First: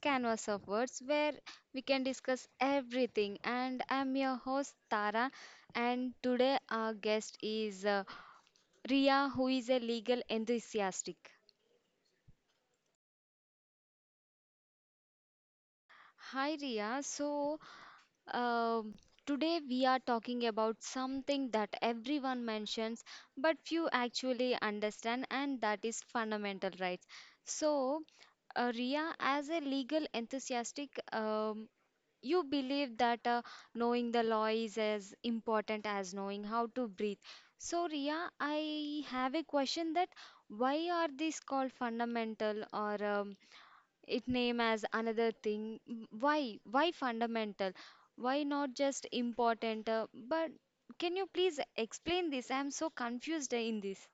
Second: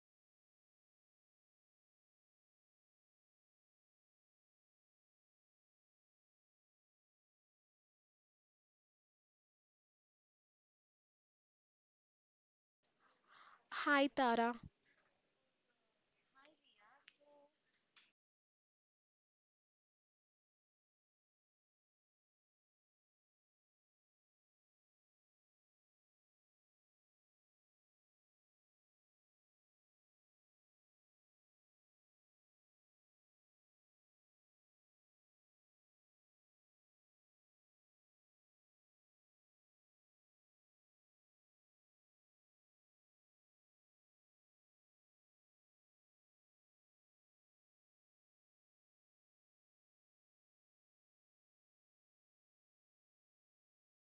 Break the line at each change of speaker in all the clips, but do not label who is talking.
Canvas of Words, where we can discuss everything. And I'm your host, Tara. And today, our guest is Ria, who is a legal enthusiastic.
Hi Tara.
Hi, Ria. Um today we are talking about something that everyone mentions, but few actually understand, and that is fundamental rights. So, Ria, as a legal enthusiastic, you believe that knowing the law is as important as knowing how to breathe. So, Ria, I have a question that why are these called fundamental or it name as another thing? Why? Why fundamental? Why not just important? But can you please explain this? I'm so confused in this.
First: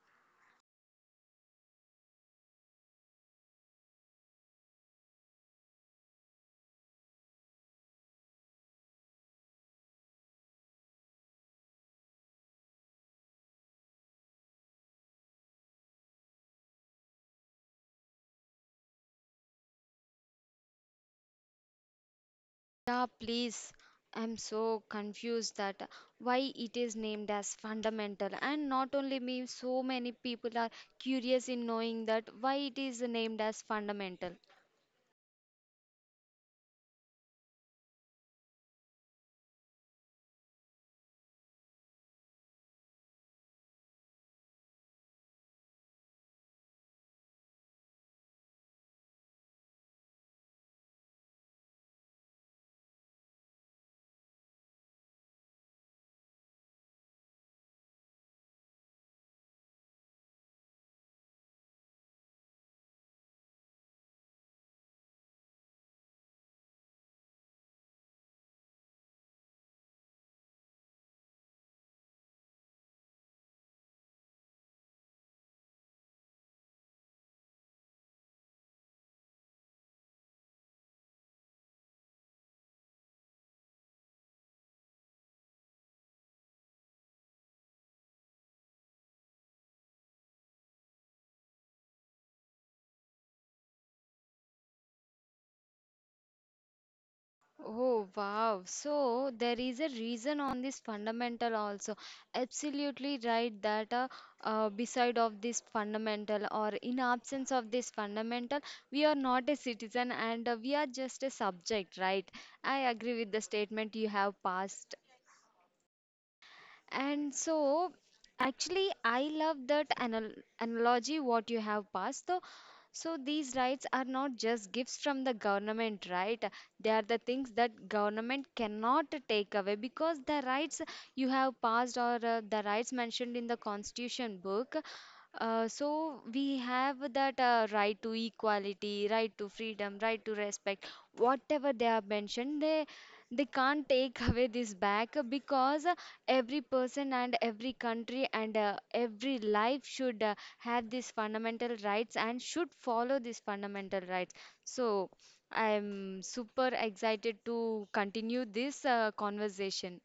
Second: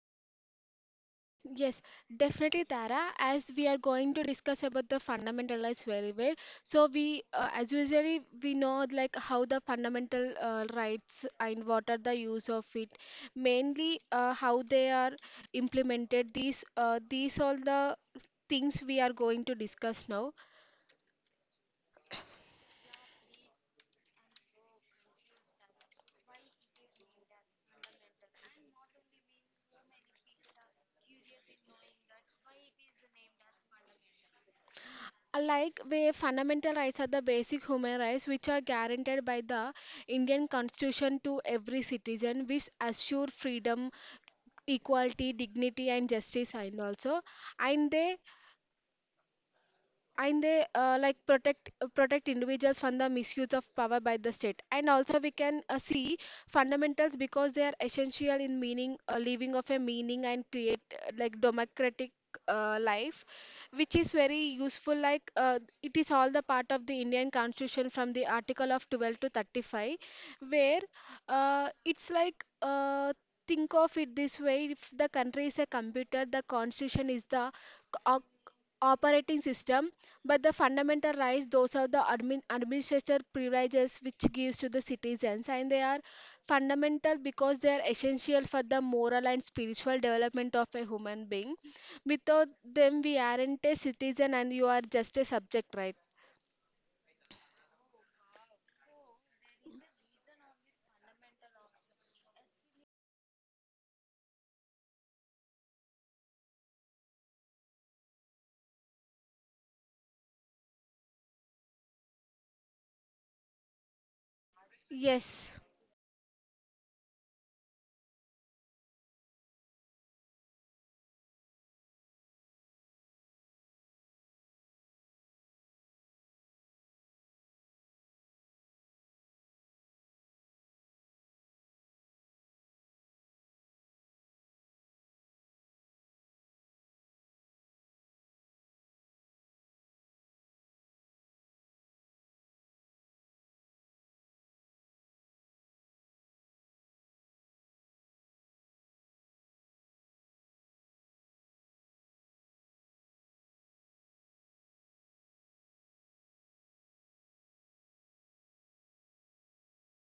Yes, definitely Tara. As we are going to discuss about the fundamentalist very well, so we, as usually, we know like how the fundamental rights and what are the use of it. Mainly, how they are implemented. These all the things we are going to discuss now.
Yeah, please. I'm so confused that why it is named as fundamental. And not only me, so many people are curious in knowing that why it is named as fundamental.
Like where fundamental rights are the basic human rights which are guaranteed by the Indian constitution to every citizen, which assure freedom, equality, dignity and justice, and also and they and they like protect individuals from the misuse of power by the state. And also we can see fundamentals because they are essential in meaning living of a meaning and create like democratic life, which is very useful. Like it is all the part of the indian constitution, from the article of 12 to 35, where it's like think of it this way: if the country is a computer, the constitution is the c- o- operating system, but the fundamental rights, those are the administrative privileges which gives to the citizens, and they are fundamental because they are essential for the moral and spiritual development of a human being. Without them, we aren't a citizen, and you are just a subject, right?
Oh, wow. So there is a reason on this fundamental also. Absolutely right that beside of this fundamental or in absence of this fundamental, we are not a citizen and we are just a subject, right? I agree with the statement you have passed.
Yes.
And so, actually, I love that analogy what you have passed. So, so these rights are not just gifts from the government, right? They are the things that government cannot take away because the rights you have passed or the rights mentioned in the constitution book, so we have that right to equality, right to freedom, right to respect. Whatever they have mentioned, they can't take away this back because every person and every country and every life should have these fundamental rights and should follow these fundamental rights. So I'm super excited to continue this conversation.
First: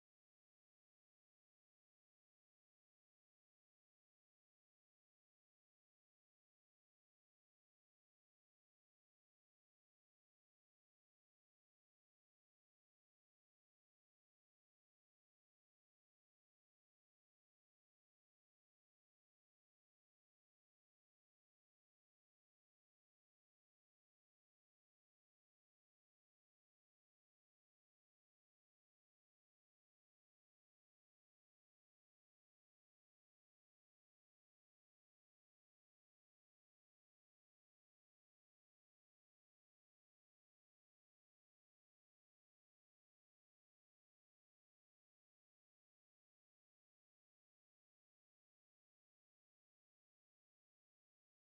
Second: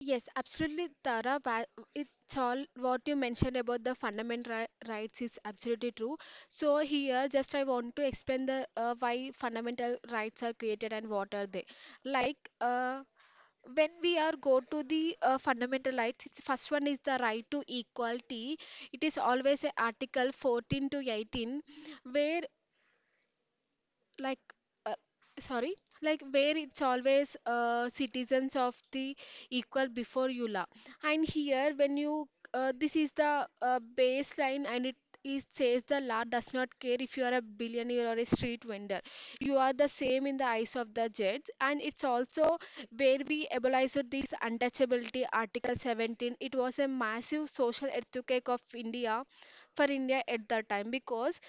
Yes, absolutely, Tara. It's all what you mentioned about the fundamental rights is absolutely true. So here, just I want to explain the why fundamental rights are created and what are they. Like when we are go to the fundamental rights, it's, first one is the right to equality. It is always a Article 14 to 18, where like uh, sorry like where it's always citizens of the equal before you law. And here when you this is the baseline, and it says the law does not care if you are a billionaire or a street vendor, you are the same in the eyes of the judge. And it's also where we abolished this untouchability, article 17. It was a massive social earthquake of india, for india at that time, because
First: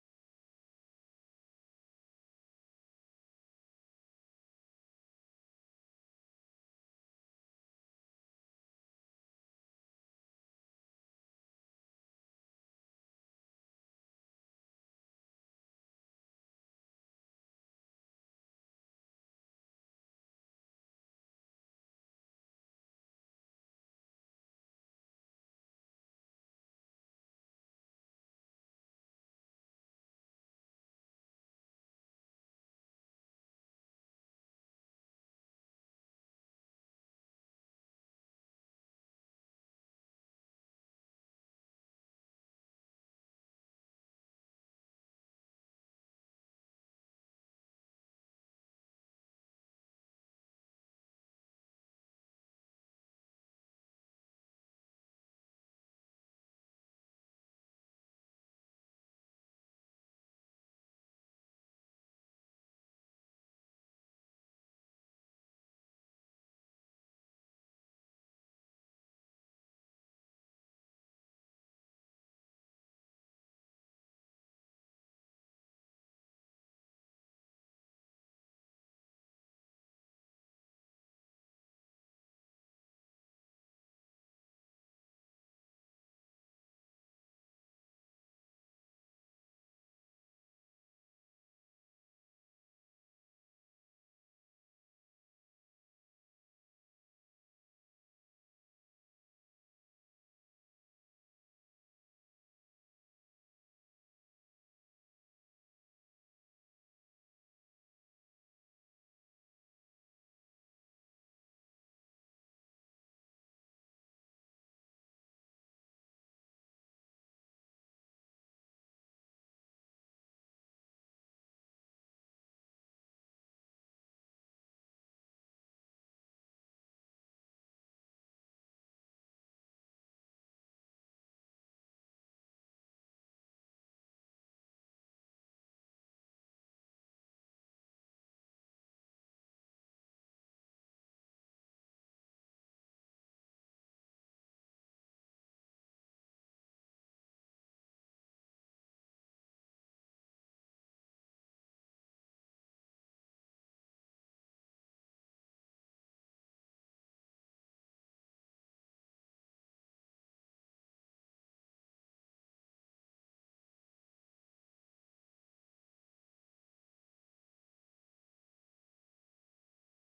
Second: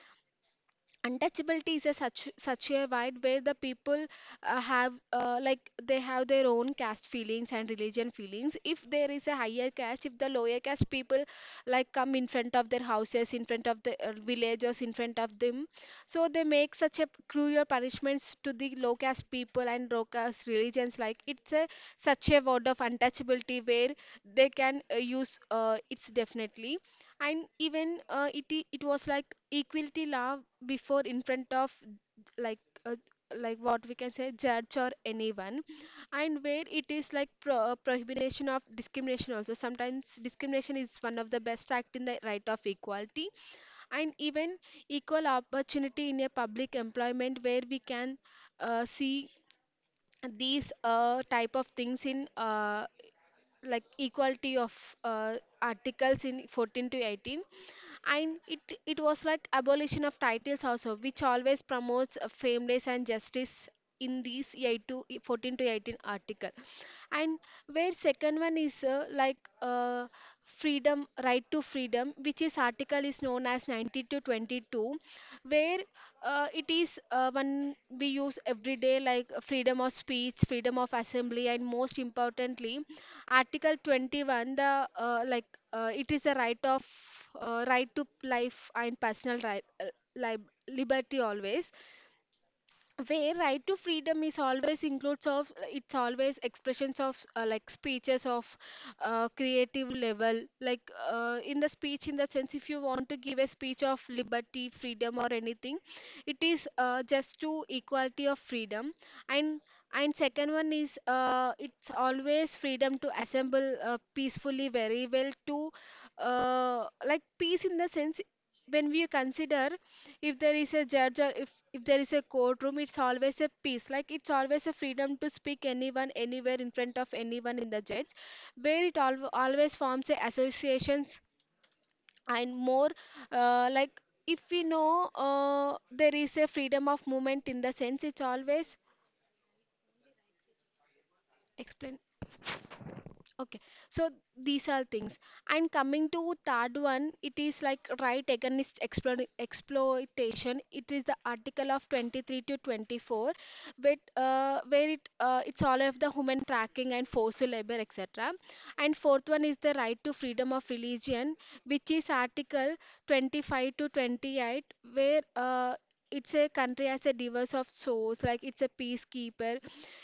untouchability is a such a wide where the people have like they have their own caste feelings and religion feelings. If there is a higher caste, if the lower caste people like come in front of their houses, in front of the villagers, in front of them, so they make such a cruel punishments to the low caste people and low caste religions. Like it's a such a word of untouchability where they can use it's definitely. And even it was like equality law, before in front of, like uh, like what we can say judge or anyone. And where it is like prohibition of discrimination also. Sometimes discrimination is one of the best act in the right of equality. And even equal opportunity in a public employment, where we can see these type of things in like equality of uh, articles in 14 to 18. And it was like abolition of titles also, which always promotes fairness and justice in these 8 to 14 to 18 article. And where second one is freedom, right to freedom, which is article is known as 90 to 22, where it is one we use every day, like freedom of speech, freedom of assembly, and most importantly article 21, the it is a right of right to life and personal liberty always. Where right to freedom is always includes of it's always expressions of like speeches of creative level, like in the speech, in the sense, if you want to give a speech of liberty, freedom or anything, it is just to equality of freedom. And and second one is it's always freedom to assemble peacefully very well, to like peace in the sense, when we consider, if there is a judge, or if there is a courtroom, it's always a peace, like it's always a freedom to speak anyone anywhere, in front of anyone, in the judge. Where it always forms a associations, and more like if we know there is a freedom of movement, in the sense it's always explain. Okay, so these are things. And coming to third one, it is like right against exploitation. It is the article of 23 to 24, but where it's all of the human tracking and forced labor, etc. And fourth one is the right to freedom of religion, which is article 25 to 28, where it's a country as a diverse of souls, like it's a peacekeeper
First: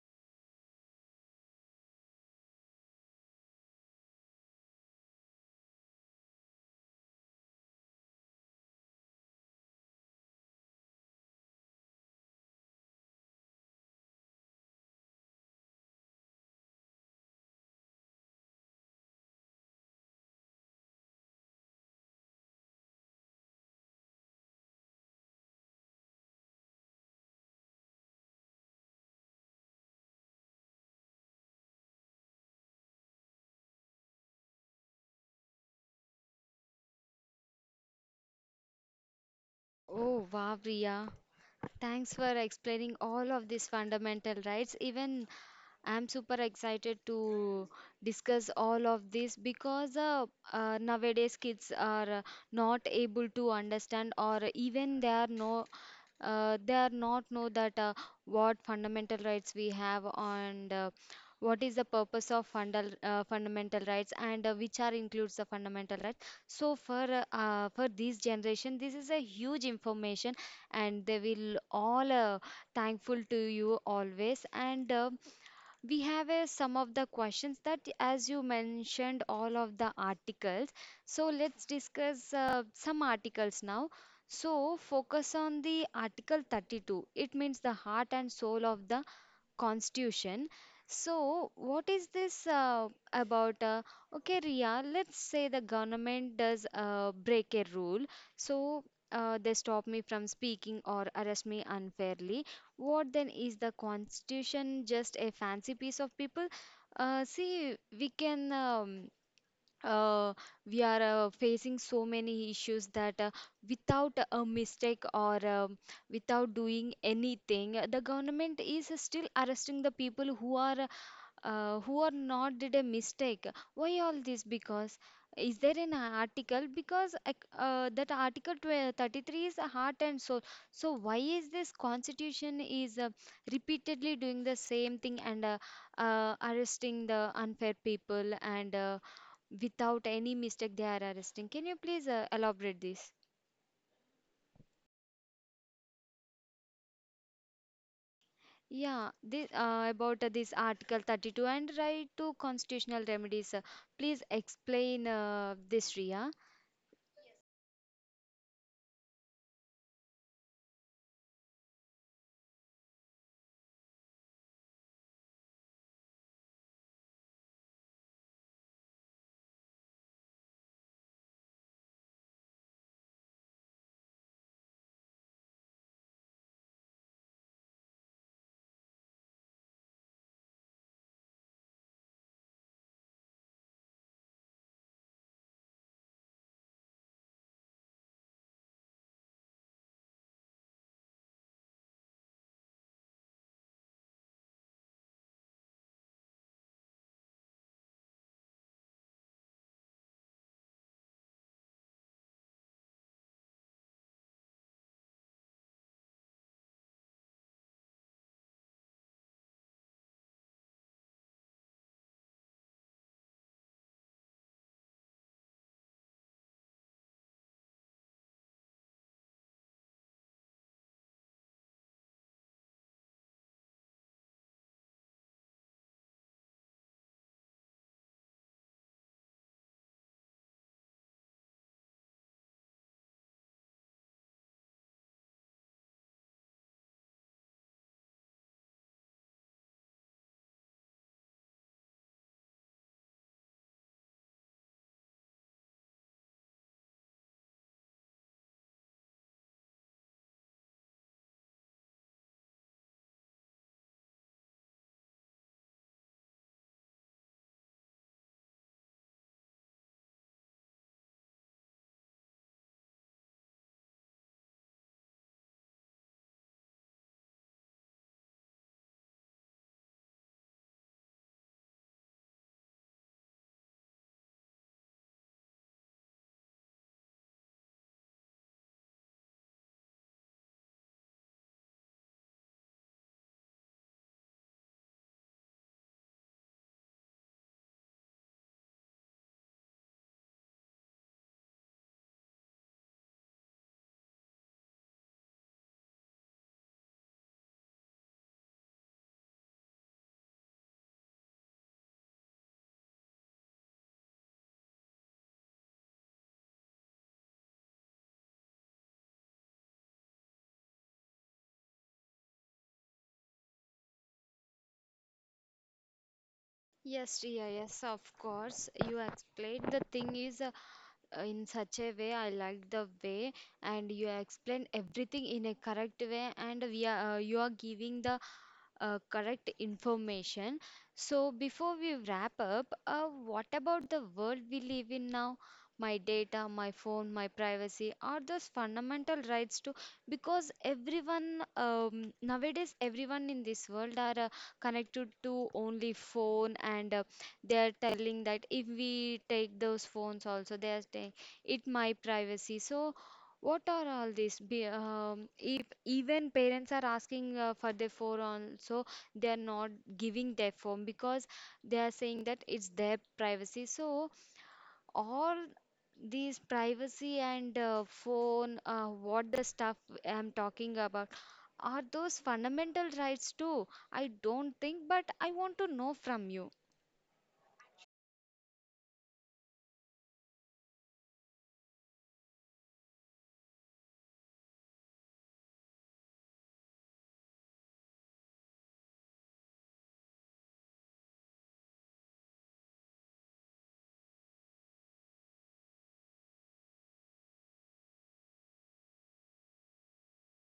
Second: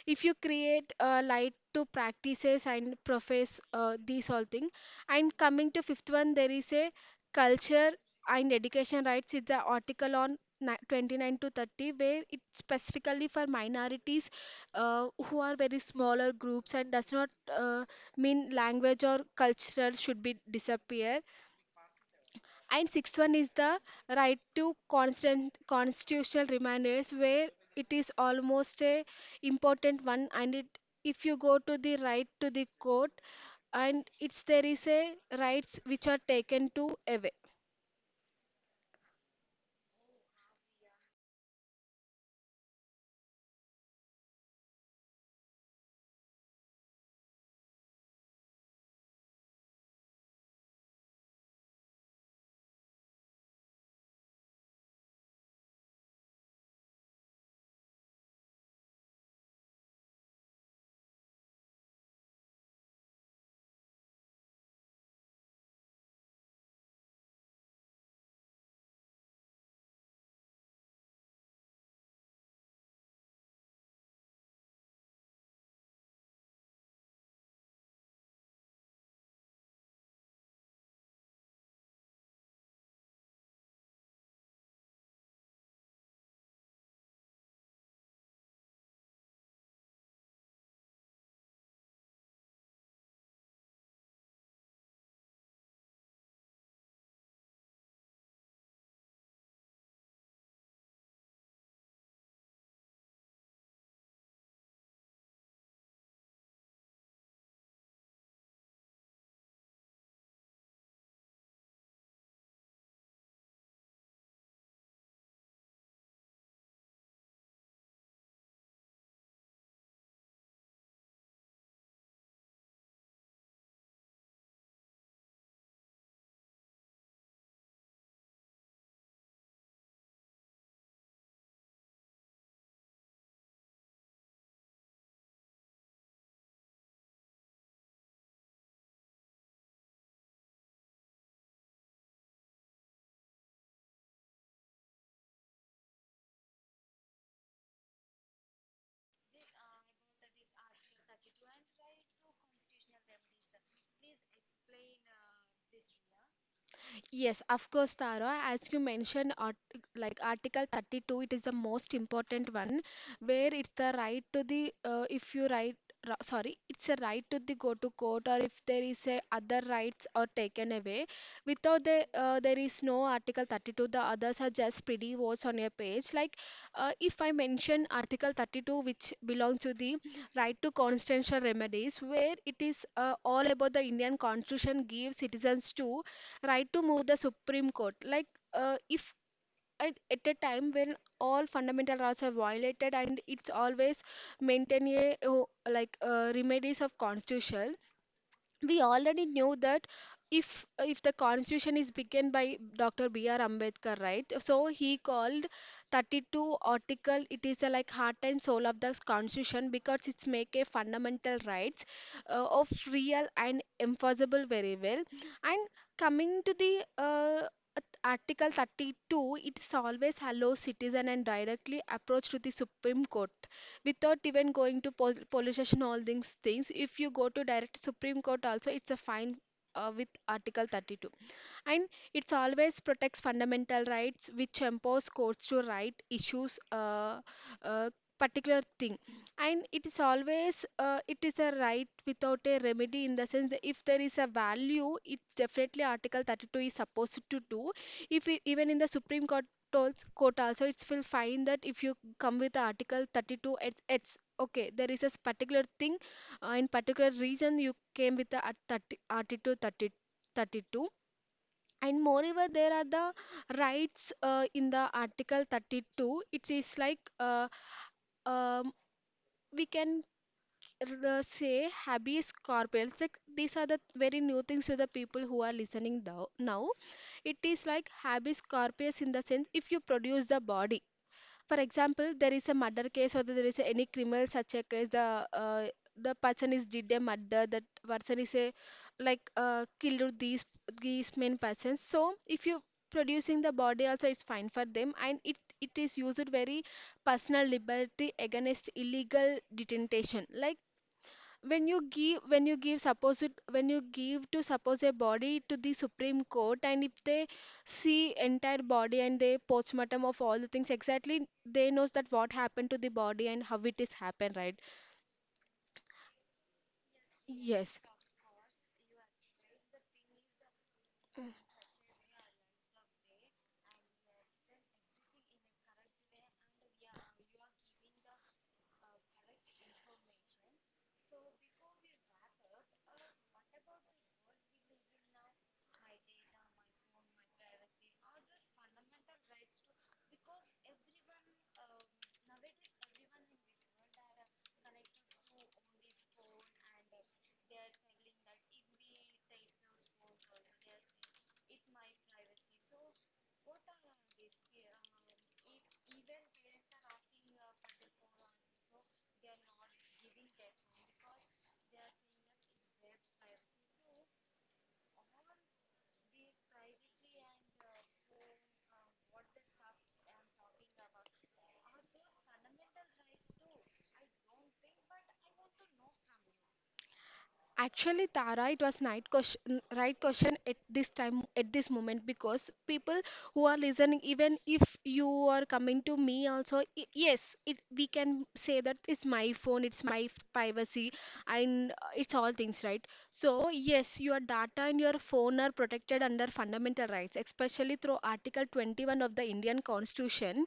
if you create a light to practices and profess these all thing. And coming to fifth one, there is a culture and education rights. It's the article on 29 to 30, where it's specifically for minorities who are very smaller groups and does not uh, mean language or cultural should be disappear. And sixth one is the right to constant constitutional reminders, where it is almost a important one. And it, if you go to the right to the court, and it's there is a rights which are taken to away.
Oh, wow, Priya. Thanks for explaining all of these fundamental rights. Even I'm super excited to discuss all of this because nowadays kids are not able to understand or even they are they are not know that what fundamental rights we have and what is the purpose of fundamental rights and which are includes the fundamental rights, so for this generation this is a huge information and they will all thankful to you always and we have some of the questions that as you mentioned all of the articles, so let's discuss some articles now. So focus on the article 32. It means the heart and soul of the constitution. So, what is this about? Okay, Ria, let's say the government does break a rule. So, they stop me from speaking or arrest me unfairly. What then is the constitution, just a fancy piece of people? See, we can. Uh, we are facing so many issues that without a mistake or without doing anything, the government is still arresting the people who are not did a mistake. Why all this? Because is there an article, because that article 12 33 is a heart and soul, so why is this constitution is repeatedly doing the same thing and arresting the unfair people and without any mistake they are arresting? Can you please elaborate this? Yeah, this about this Article 32 and right to constitutional remedies. Please explain this, Ria.
Yes, of course, Tara. As you mentioned, like Article 32, it is the most important one, where it's the right to the, if you right, ra- sorry, it's a right to the go to court, or if there is a other rights are taken away. Without the, there is no Article 32. The others are just pretty words on your page. Like, if I mention Article 32, which belongs to the right to constitutional remedies, where it is all about the Indian Constitution gives citizens to right to move the Supreme Court. Like, if at a time when all fundamental rights are violated, and it's always maintain a oh, like remedies of constitution. We already knew that, if the constitution is begun by Dr. BR Ambedkar, right? So he called 32 article, it is a like heart and soul of the constitution because it's make a fundamental rights of real and enforceable very well. And coming to the uh, Article 32, it always allows citizen and directly approach to the Supreme Court without even going to police station, all these things. If you go to direct Supreme Court also, it's a fine with Article 32. And it's always protects fundamental rights, which empowers courts to right issues uh, particular thing. And it is always it is a right without a remedy, in the sense that if there is a value, it's definitely article 32 is supposed to do. If even in the supreme court, court also, it's will find that if you come with the article 32, it's okay, there is a particular thing in particular region, you came with the 30 32. And moreover, there are the rights in the Article 32. It is like um, we can say habeas corpus. Like these are the very new things to the people who are listening now. It is like habeas corpus, in the sense if you produce the body. For example, there is a murder case or there is any criminal such a case. The The person is did a murder. That person is a like killed these main persons. So if you producing the body also, it's fine for them. And it is used very personal liberty against illegal detention. Like when you give, when you give suppose it when you give to suppose a body to the supreme court, and if they see entire body and they postmortem of all the things, exactly they knows that what happened to the body and how it is happened, right?
Yes, Riya,
Yes.
yes, of course. You explained the thing is in such a way. I like the way, and you explain everything in a correct way. And we are you are giving the correct information. So, before we wrap up, what about the world we live in now? My data, my phone, my privacy, are those fundamental rights to? Because everyone nowadays, everyone in this world are connected to only phone, and they are telling that if we take those phones also, they are saying it my privacy. So, what are all these? If even parents are asking for their phone also, they are not giving their phone because they are saying that it's their privacy, so all these privacy and phone, what the stuff I'm talking about, are those fundamental rights too? I don't think, but I want to know from you.
Actually, Tara, it was right question at this time, at this moment, because people who are listening, even if you are coming to me also, yes, it we can say that it's my phone, it's my privacy, and it's all things, right? So yes, your data and your phone are protected under fundamental rights, especially through Article 21 of the Indian Constitution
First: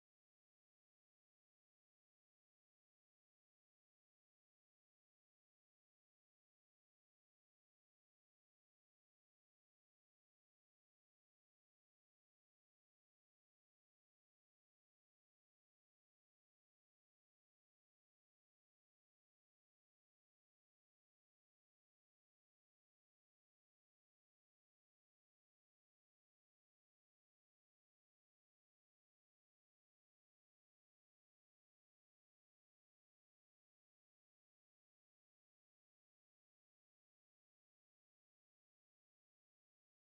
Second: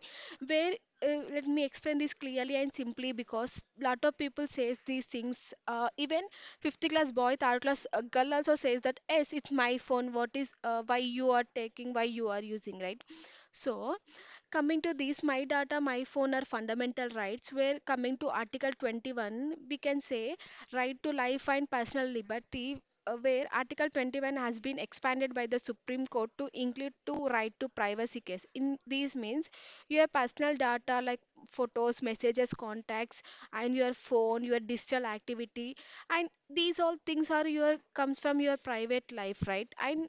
where let me explain this clearly and simply because lot of people says these things, even fifth class boy third class girl also says that yes, it's my phone, what is why you are taking, why you are using, right? So coming to these, my data my phone are fundamental rights, where coming to article 21 we can say right to life and personal liberty. Where article 21 has been expanded by the supreme court to include to right to privacy case, in these means your personal data like photos, messages, contacts, and your phone, your digital activity, and these all things are your comes from your private life, right? And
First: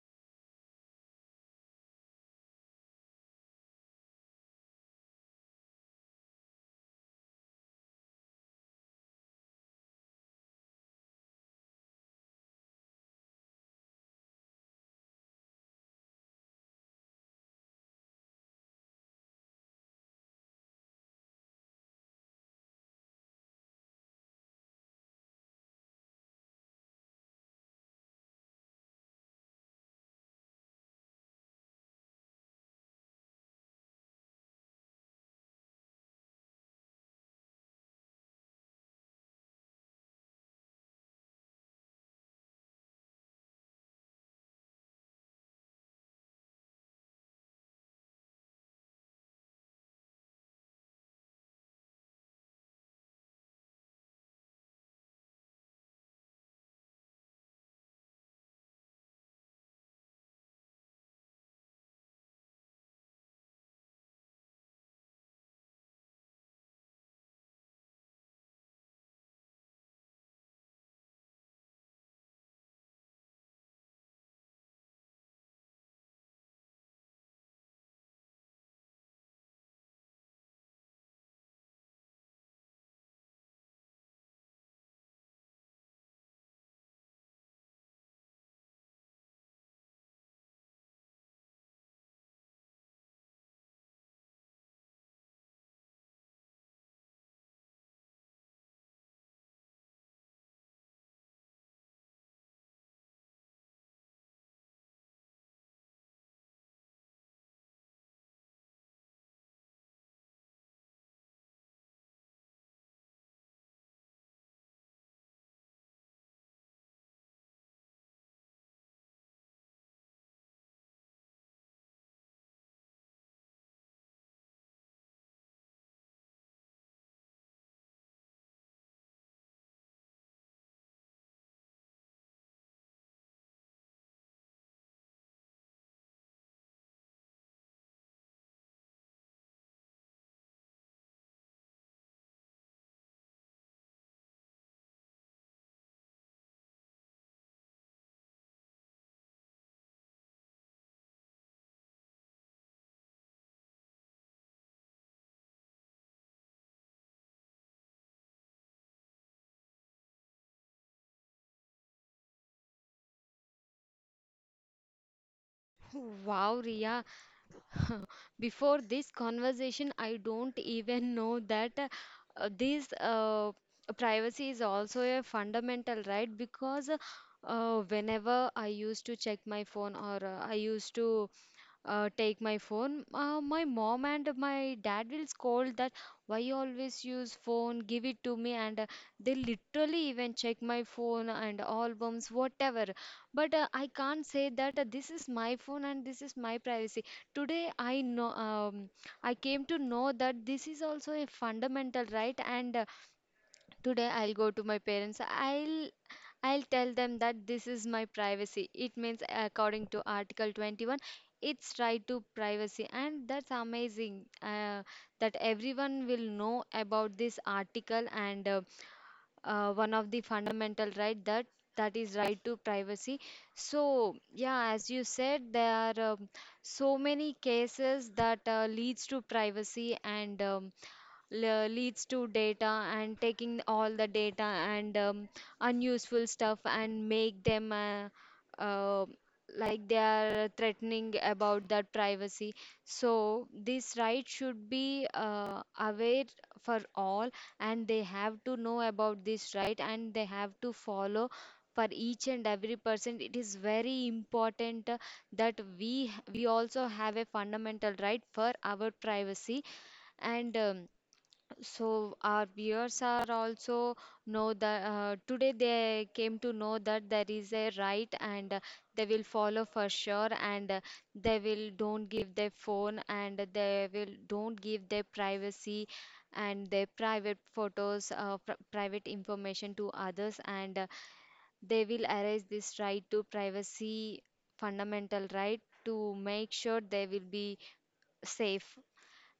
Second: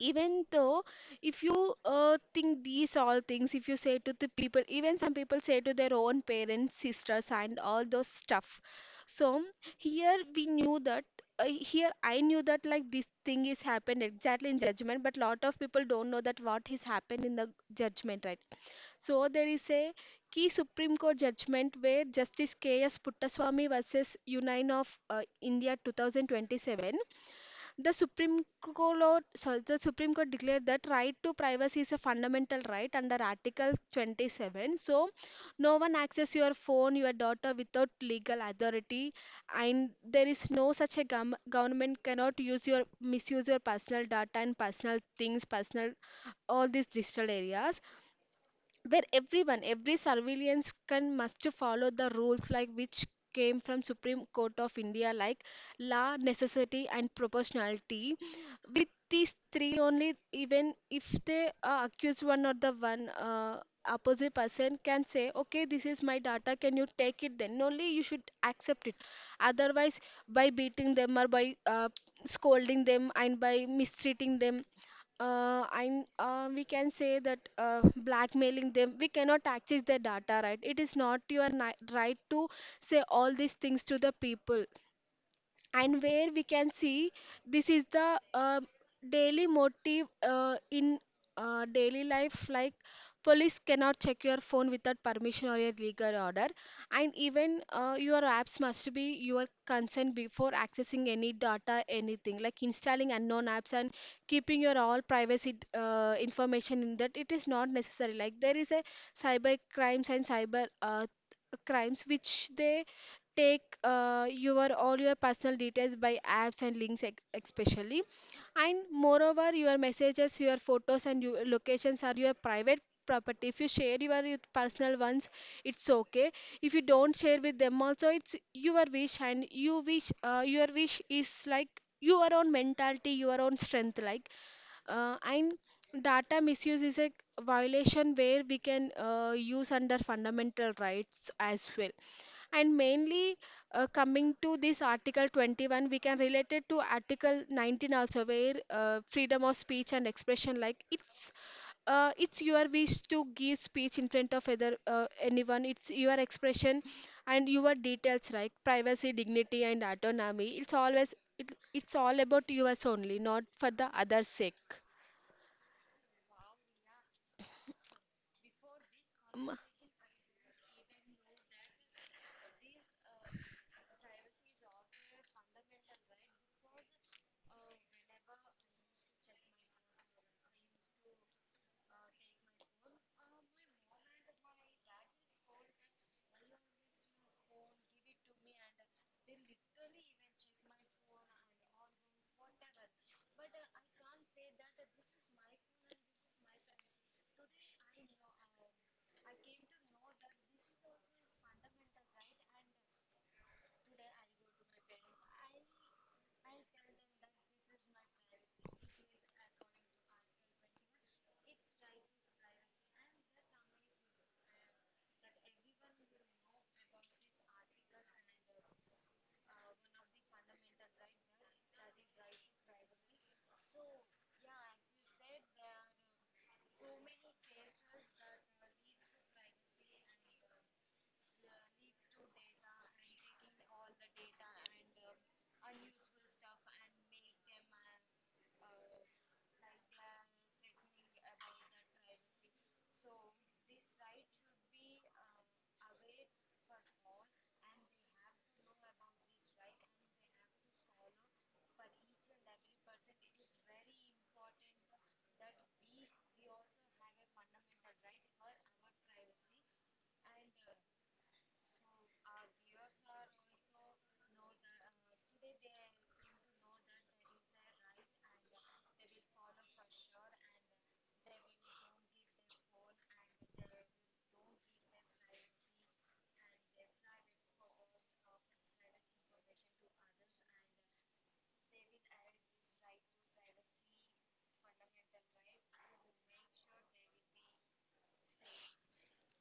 even though if you think these all things, if you say to the people, even some people say to their own parents, sisters, and all those stuff. So here we knew that, here I knew that like this thing is happened exactly in judgment, but lot of people don't know that what is happened in the judgment, right? So there is a key Supreme Court judgment where Justice K.S. Puttaswamy versus Union of India 2027. The Supreme Court, so the Supreme Court declared that right to privacy is a fundamental right under Article 27. So no one access your phone, your daughter without legal authority, and there is no such a government cannot use your misuse your personal data and personal things, personal all these digital areas, where everyone, every surveillance can must follow the rules like which came from Supreme Court of India like law, necessity and proportionality. With these three only, even if they accuse one or the one opposite person can say, okay, this is my data, can you take it then? Only you should accept it. Otherwise, by beating them or by scolding them and by mistreating them, we can say that blackmailing them, we cannot access their data, right? It is not your right to say all these things to the people. And where we can see this is the daily motive in daily life, like police cannot check your phone without permission or a legal order. And even your apps must be your consent before accessing any data, anything like installing unknown apps and keeping your all privacy information in that, it is not necessary. Like there is a cyber crimes and cyber crimes which they take your all your personal details by apps and links, especially. And moreover your messages, your photos and your locations are your private property. If you share your with personal ones, it's okay. If you don't share with them also, it's your wish, and you wish, your wish is like your own mentality, your own strength, like and data misuse is a violation where we can use under fundamental rights as well. And mainly, coming to this Article 21, we can relate it to Article 19 also, where freedom of speech and expression. Like it's your wish to give speech in front of other, anyone. It's your expression, and your details, like privacy, dignity, and autonomy. It's always it's all about yours only, not for the other's sake.
Wow, Ria. Before this
Um,
conversation, I don't even know that this privacy is also a fundamental right, because whenever I used to check my phone or I used to take my phone, my mom and my dad will scold that why you always use phone, give it to me, and they literally even check my phone and albums whatever. But I can't say that this is my phone and this is my privacy. Today I know, I came to know that this is also a fundamental right, and today I'll go to my parents. I'll tell them that this is my privacy. It means according to Article 21, it's right to privacy, and that's amazing that everyone will know about this article and one of the fundamental right that that is right to privacy. So yeah, as you said, there are so many cases that leads to privacy and. Leads to data and taking all the data and unuseful stuff and make them uh, like they are threatening about that privacy. So this right should be aware for all, and they have to know about this right and they have to follow. For each and every person it is very important, that we also have a fundamental right for our privacy, and so our viewers are also know that today they came to know that there is a right, and they will follow for sure, and they will don't give their phone and they will don't give their privacy and their private photos, private information to others, and they will erase this right to privacy fundamental right to make sure they will be safe.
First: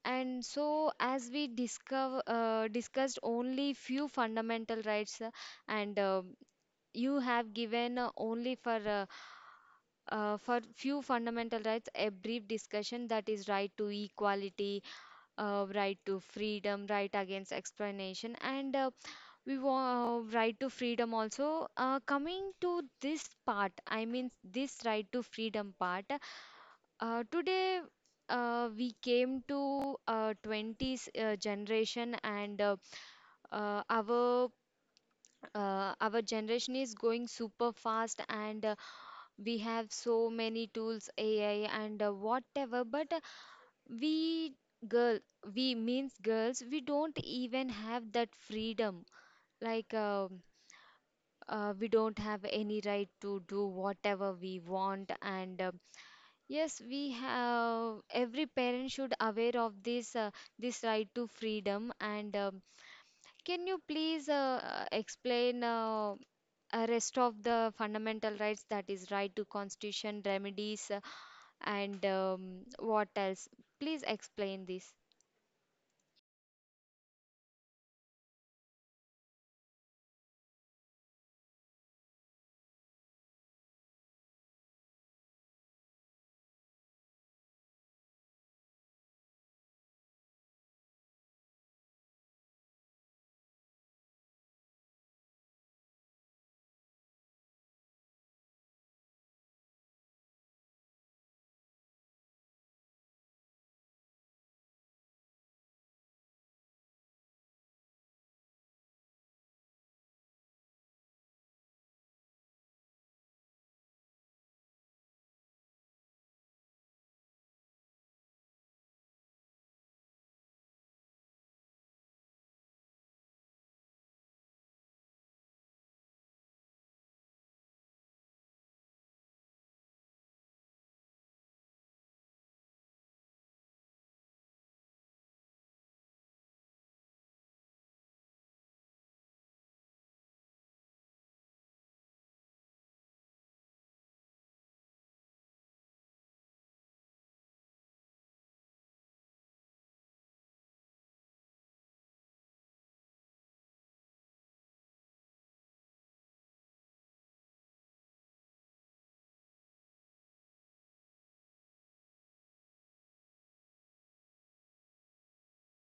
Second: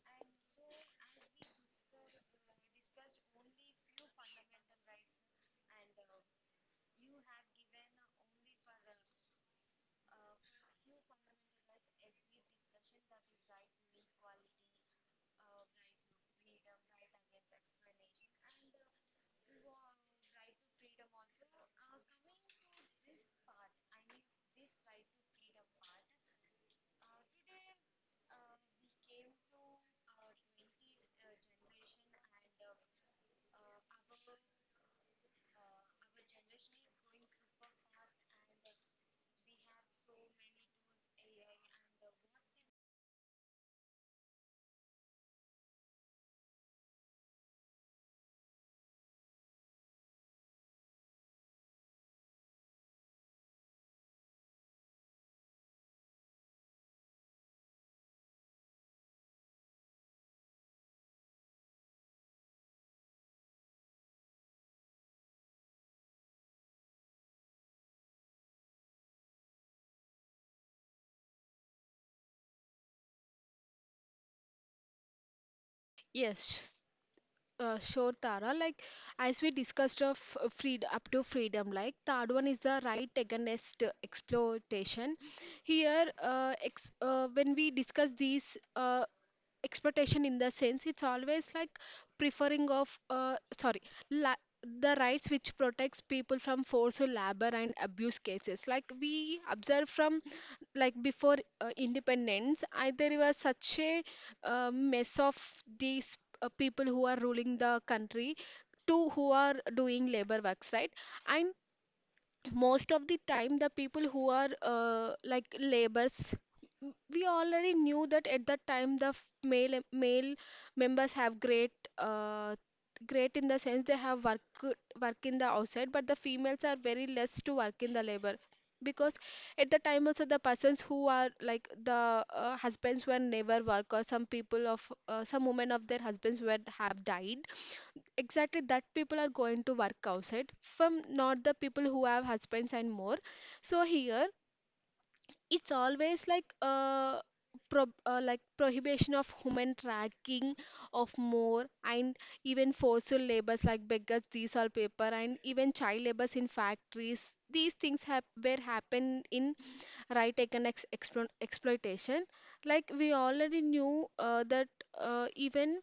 And so, as we discover, discussed only few fundamental rights, and you have given only for few fundamental rights a brief discussion, that is right to equality, right to freedom, right against explanation, and we want right to freedom also. Coming to this part, I mean this right to freedom part. Today, we came to 20s generation, and uh, our our generation is going super fast, and we have so many tools, AI and whatever. But we girl, we means girls, we don't even have that freedom. Like uh, we don't have any right to do whatever we want, and yes, we have every parent should aware of this this right to freedom. And can you please explain rest of the fundamental rights, that is right to constitution, remedies, and what else? Please explain this.
yes. Sure, Tara. Like as we discussed of freed up to freedom, like third one is the right against exploitation. Here, when we discuss these expectation, in the sense it's always like preferring of, sorry, la- the rights which protects people from forceful labor and abuse cases, like we observe from like before independence, I, there was such a mess of these people who are ruling the country to who are doing labor works, right? And most of the time the people who are like labors, we already knew that at that time the male members have great, uh, great in the sense they have work in the outside, but the females are very less to work in the labor because at the time also the persons who are like the husbands were never work, or some people of some women of their husbands were have died, exactly that people are going to work outside from, not the people who have husbands and more. So here it's always like, like prohibition of human tracking of more. And even forceful labors like beggars, these all paper, and even child labors in factories, these things have were happen in, right, economic exploitation. Like we already knew that even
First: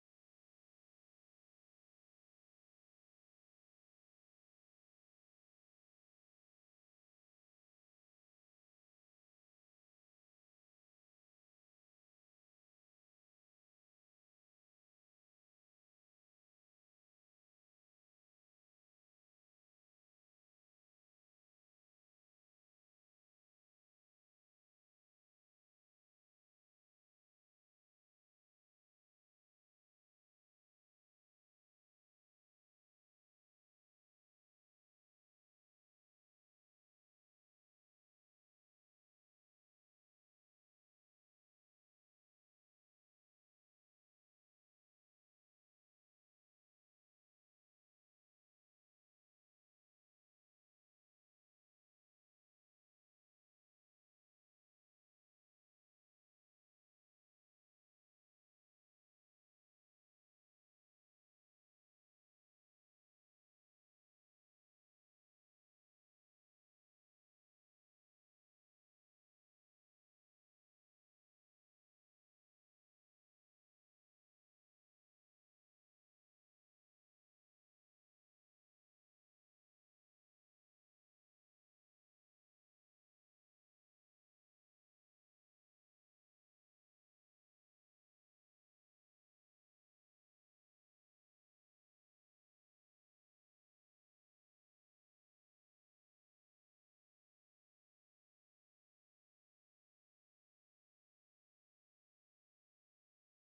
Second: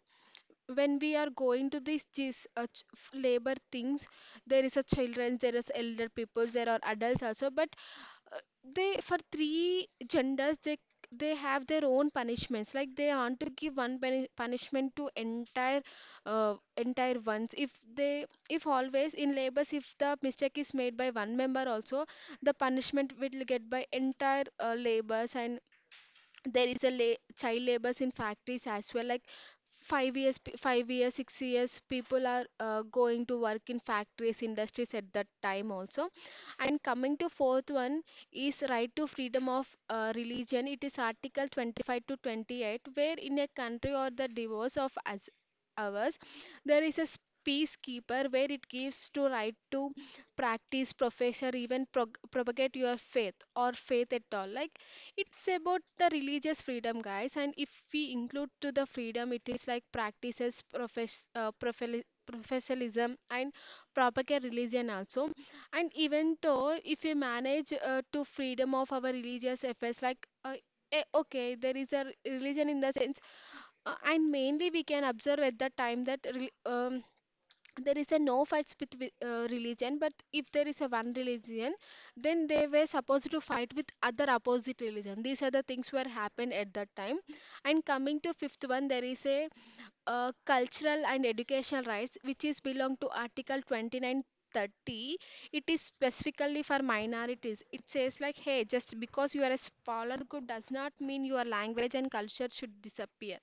when we are going to these labor things, there is a children, there is elder people, there are adults also, but uh, they for three genders, they have their own punishments, like they want to give one punishment to entire, entire ones, if they, if always in labors, if the mistake is made by one member also, the punishment will get by entire labors. And there is a child labors in factories as well, like 5 years 5 years 6 years people are going to work in factories industries at that time also. And coming to fourth one is right to freedom of religion, it is article 25 to 28, where in a country or the divorce of as ours, there is a peacekeeper where it gives to right to practice, profess, or even propagate your faith or faith at all, like it's about the religious freedom, guys. And if we include to the freedom, it is like practices, profess, professionalism, and propagate religion also. And even though if we manage to freedom of our religious affairs, like, okay, there is a religion in the sense, and mainly we can observe at the time that, there is a no fights with religion, but if there is a one religion, then they were supposed to fight with other opposite religion. These are the things were happened at that time. And coming to fifth one, there is a cultural and educational rights, which is belong to article 29 30. It is specifically for minorities. It says like, hey, just because you are a smaller group does not mean your language and culture should disappear.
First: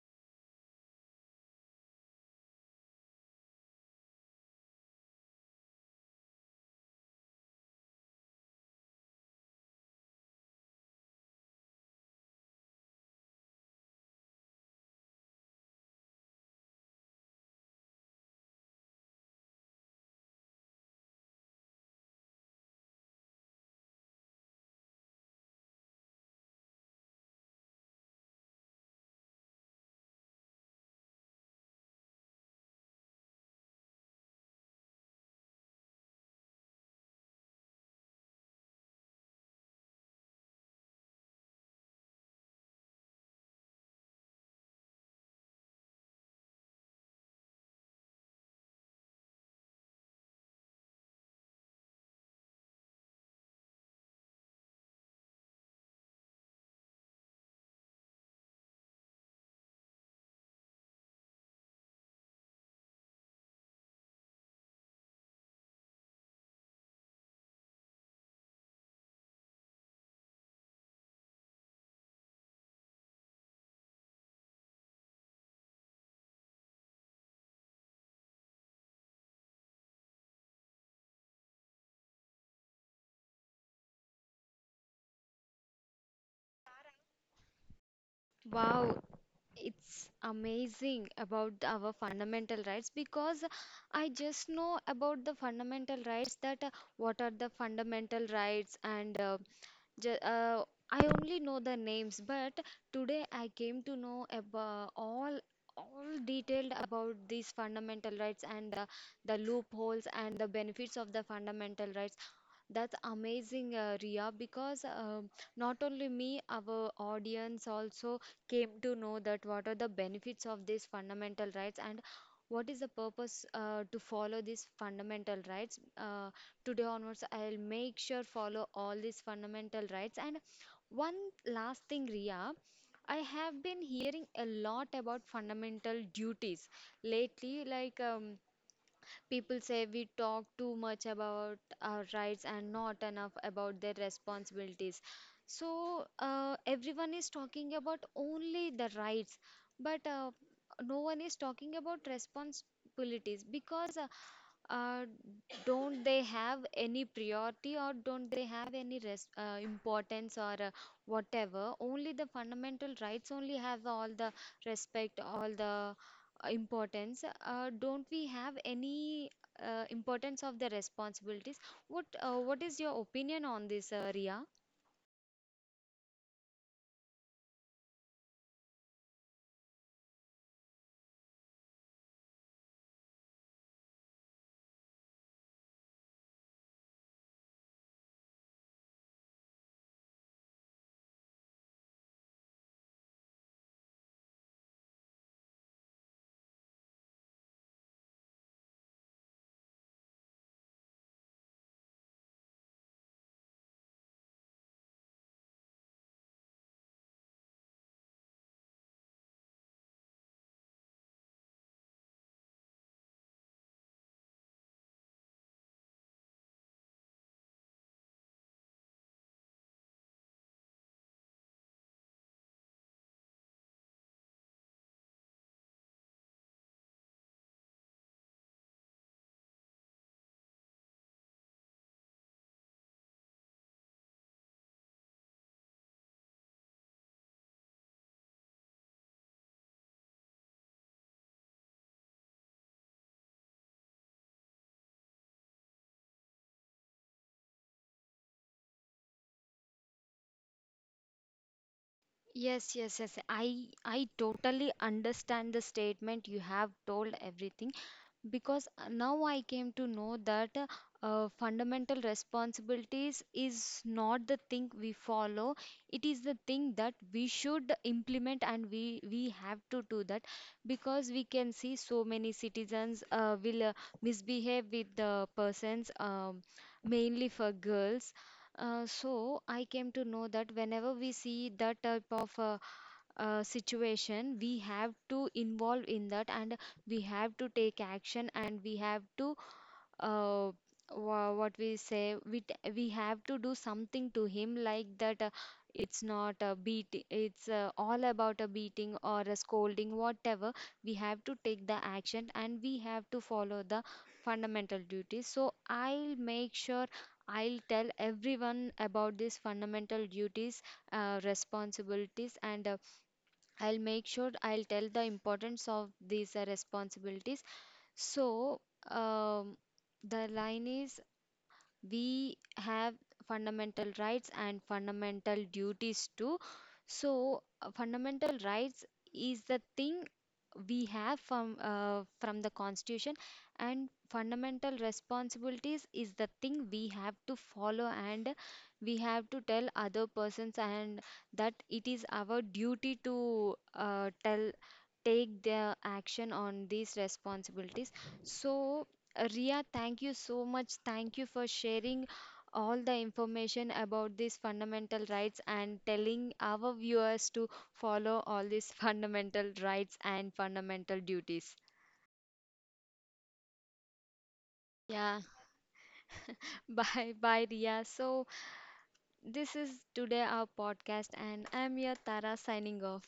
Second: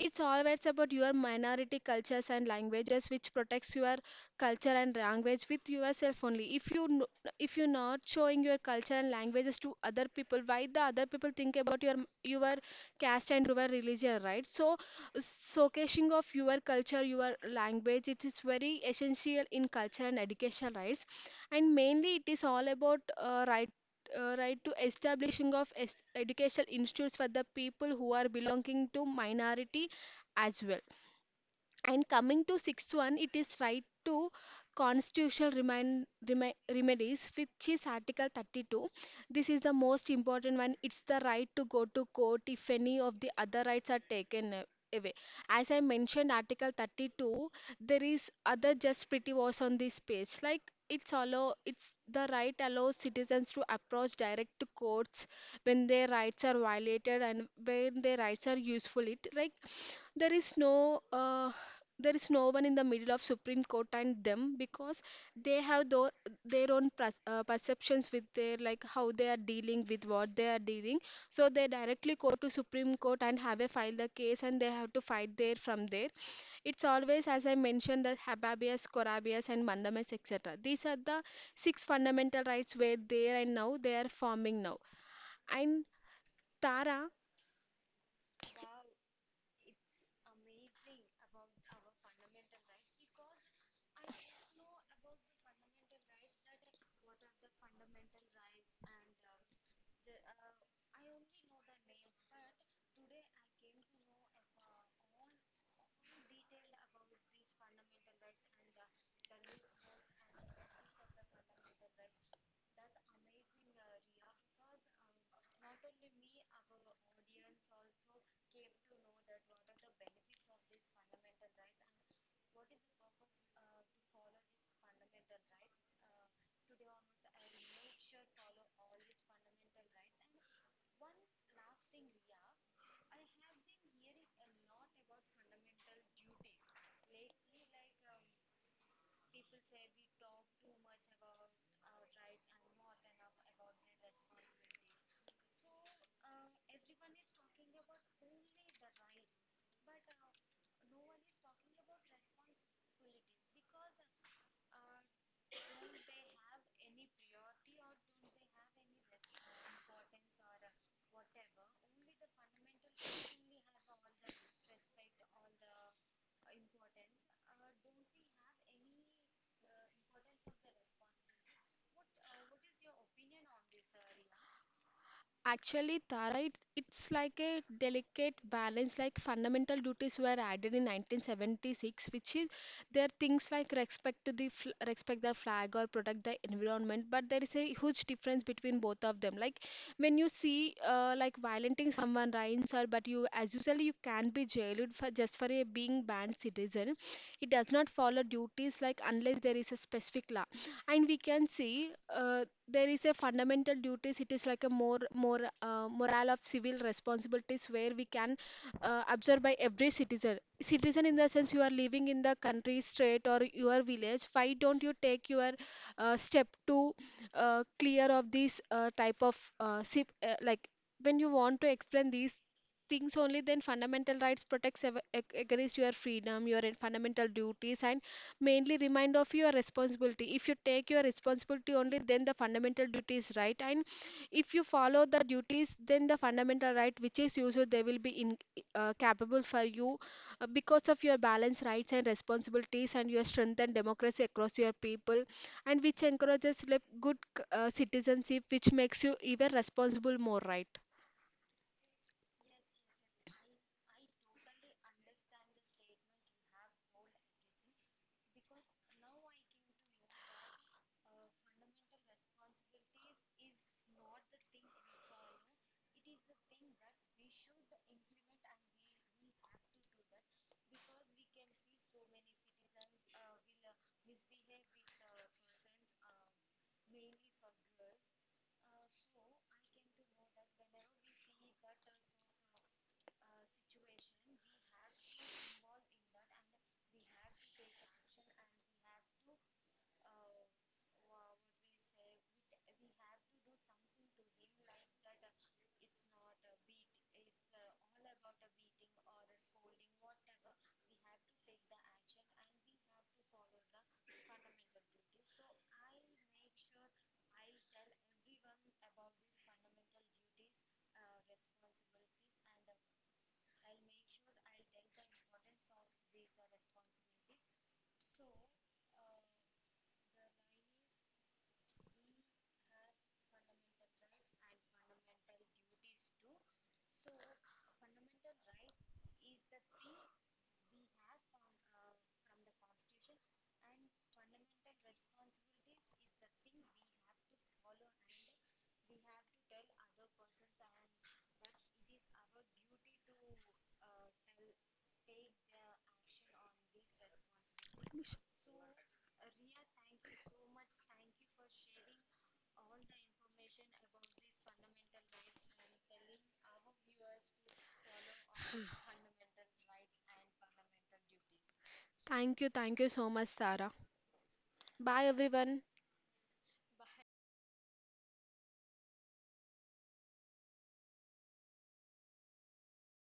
It's always about your minority cultures and languages, which protects your culture and language with yourself only. If you if you're not showing your culture and languages to other people, why the other people think about your caste and your religion, right? So showcasing of your culture, your language, it is very essential in culture and education rights. And mainly it is all about right to establishing of educational institutes for the people who are belonging to minority as well. And coming to sixth one, it is right to constitutional remedies, which is Article 32. This is the most important one. It's the right to go to court if any of the other rights are away. As I mentioned, Article 32, there is other just pretty was on this page. Like it's allow, it's the right allows citizens to approach direct to courts when their rights are violated and when their rights are useful. It like there is no, there is no one in the middle of supreme court and them, because they have tho- their own perceptions with their, like how they are dealing with what they are dealing. So they directly go to supreme court and have a file the case, and they have to fight there from there. It's always, as I mentioned, the habeas corpus and mandamus, etc. These are the six fundamental rights were there and now they are forming now. And Tara,
Wow, it's amazing about the our fundamental rights, because I just know about the fundamental rights, that what are the fundamental rights and ju- uh, I only know the names, but today I came to know about all detailed about these fundamental rights and the loopholes and the benefits of the fundamental rights. That's amazing, Riya, because not only me, our audience also came to know that what are the benefits of these fundamental rights and what is the purpose to follow these fundamental rights. Today onwards, I'll make sure follow all these fundamental rights. And one last thing, Ria, I have been hearing a lot about fundamental duties lately, like. People say we talk too much about our rights and not enough about their responsibilities. So everyone is talking about only the rights, but no one is talking about responsibilities because uh, don't they have any priority or don't they have any importance or whatever, only the fundamental rights only have all the respect, all the importance, don't we have any importance of the responsibilities? What what is your opinion on this, Ria?
actually, Tara, it's like a delicate balance. Like fundamental duties were added in 1976, which is there are things like respect to respect the flag or protect the environment. But there is a huge difference between both of them. Like when you see like violating someone rights, or but you as usually you can be jailed for just for a being banned citizen. It does not follow duties like, unless there is a specific law, and we can see. There is a fundamental duties, it is like a more morale of civil responsibilities, where we can observe by every citizen, in the sense you are living in the country, state or your village, why don't you take your step to clear of this type of like when you want to explain these things, only then fundamental rights protects against your freedom, your fundamental duties. And mainly remind of your responsibility. If you take your responsibility, only then the fundamental duty is right. And if you follow the duties, then the fundamental right which is usual, they will be in capable for you, because of your balanced rights and responsibilities and your strength and democracy across your people. And which encourages like good citizenship, which makes you even responsible more, right?
Yes, yes, yes, I totally understand the statement you have told everything, because now I came to know that fundamental responsibilities is not the thing we follow. It is the thing that we should implement and we have to do that, because we can see so many citizens will misbehave with the persons, mainly for girls. So I came to know that whenever we see that type of situation, we have to involve in that and we have to take action and we have to uh, what we say, we have to do something to him like that. It's not a beat, it's all about a beating or a scolding whatever, we have to take the action and we have to follow the fundamental duties. So I'll make sure I'll tell everyone about these fundamental duties, responsibilities, and I'll make sure I'll tell the importance of these responsibilities. So, um, the line is we have fundamental rights and fundamental duties too, so fundamental rights is the thing we have from the constitution, and fundamental responsibilities is the thing we have to follow and we have to tell other persons, and that it is our duty to tell take their action on these responsibilities. So, Ria, thank you so much. Thank you for sharing all the information about these fundamental rights and telling our viewers to follow all these fundamental rights and fundamental duties.
Thank you, thank you so much, Sarah. Bye,
Yeah.
everyone.
Bye bye, Ria. So, this is today our podcast, and I'm your Tara signing off.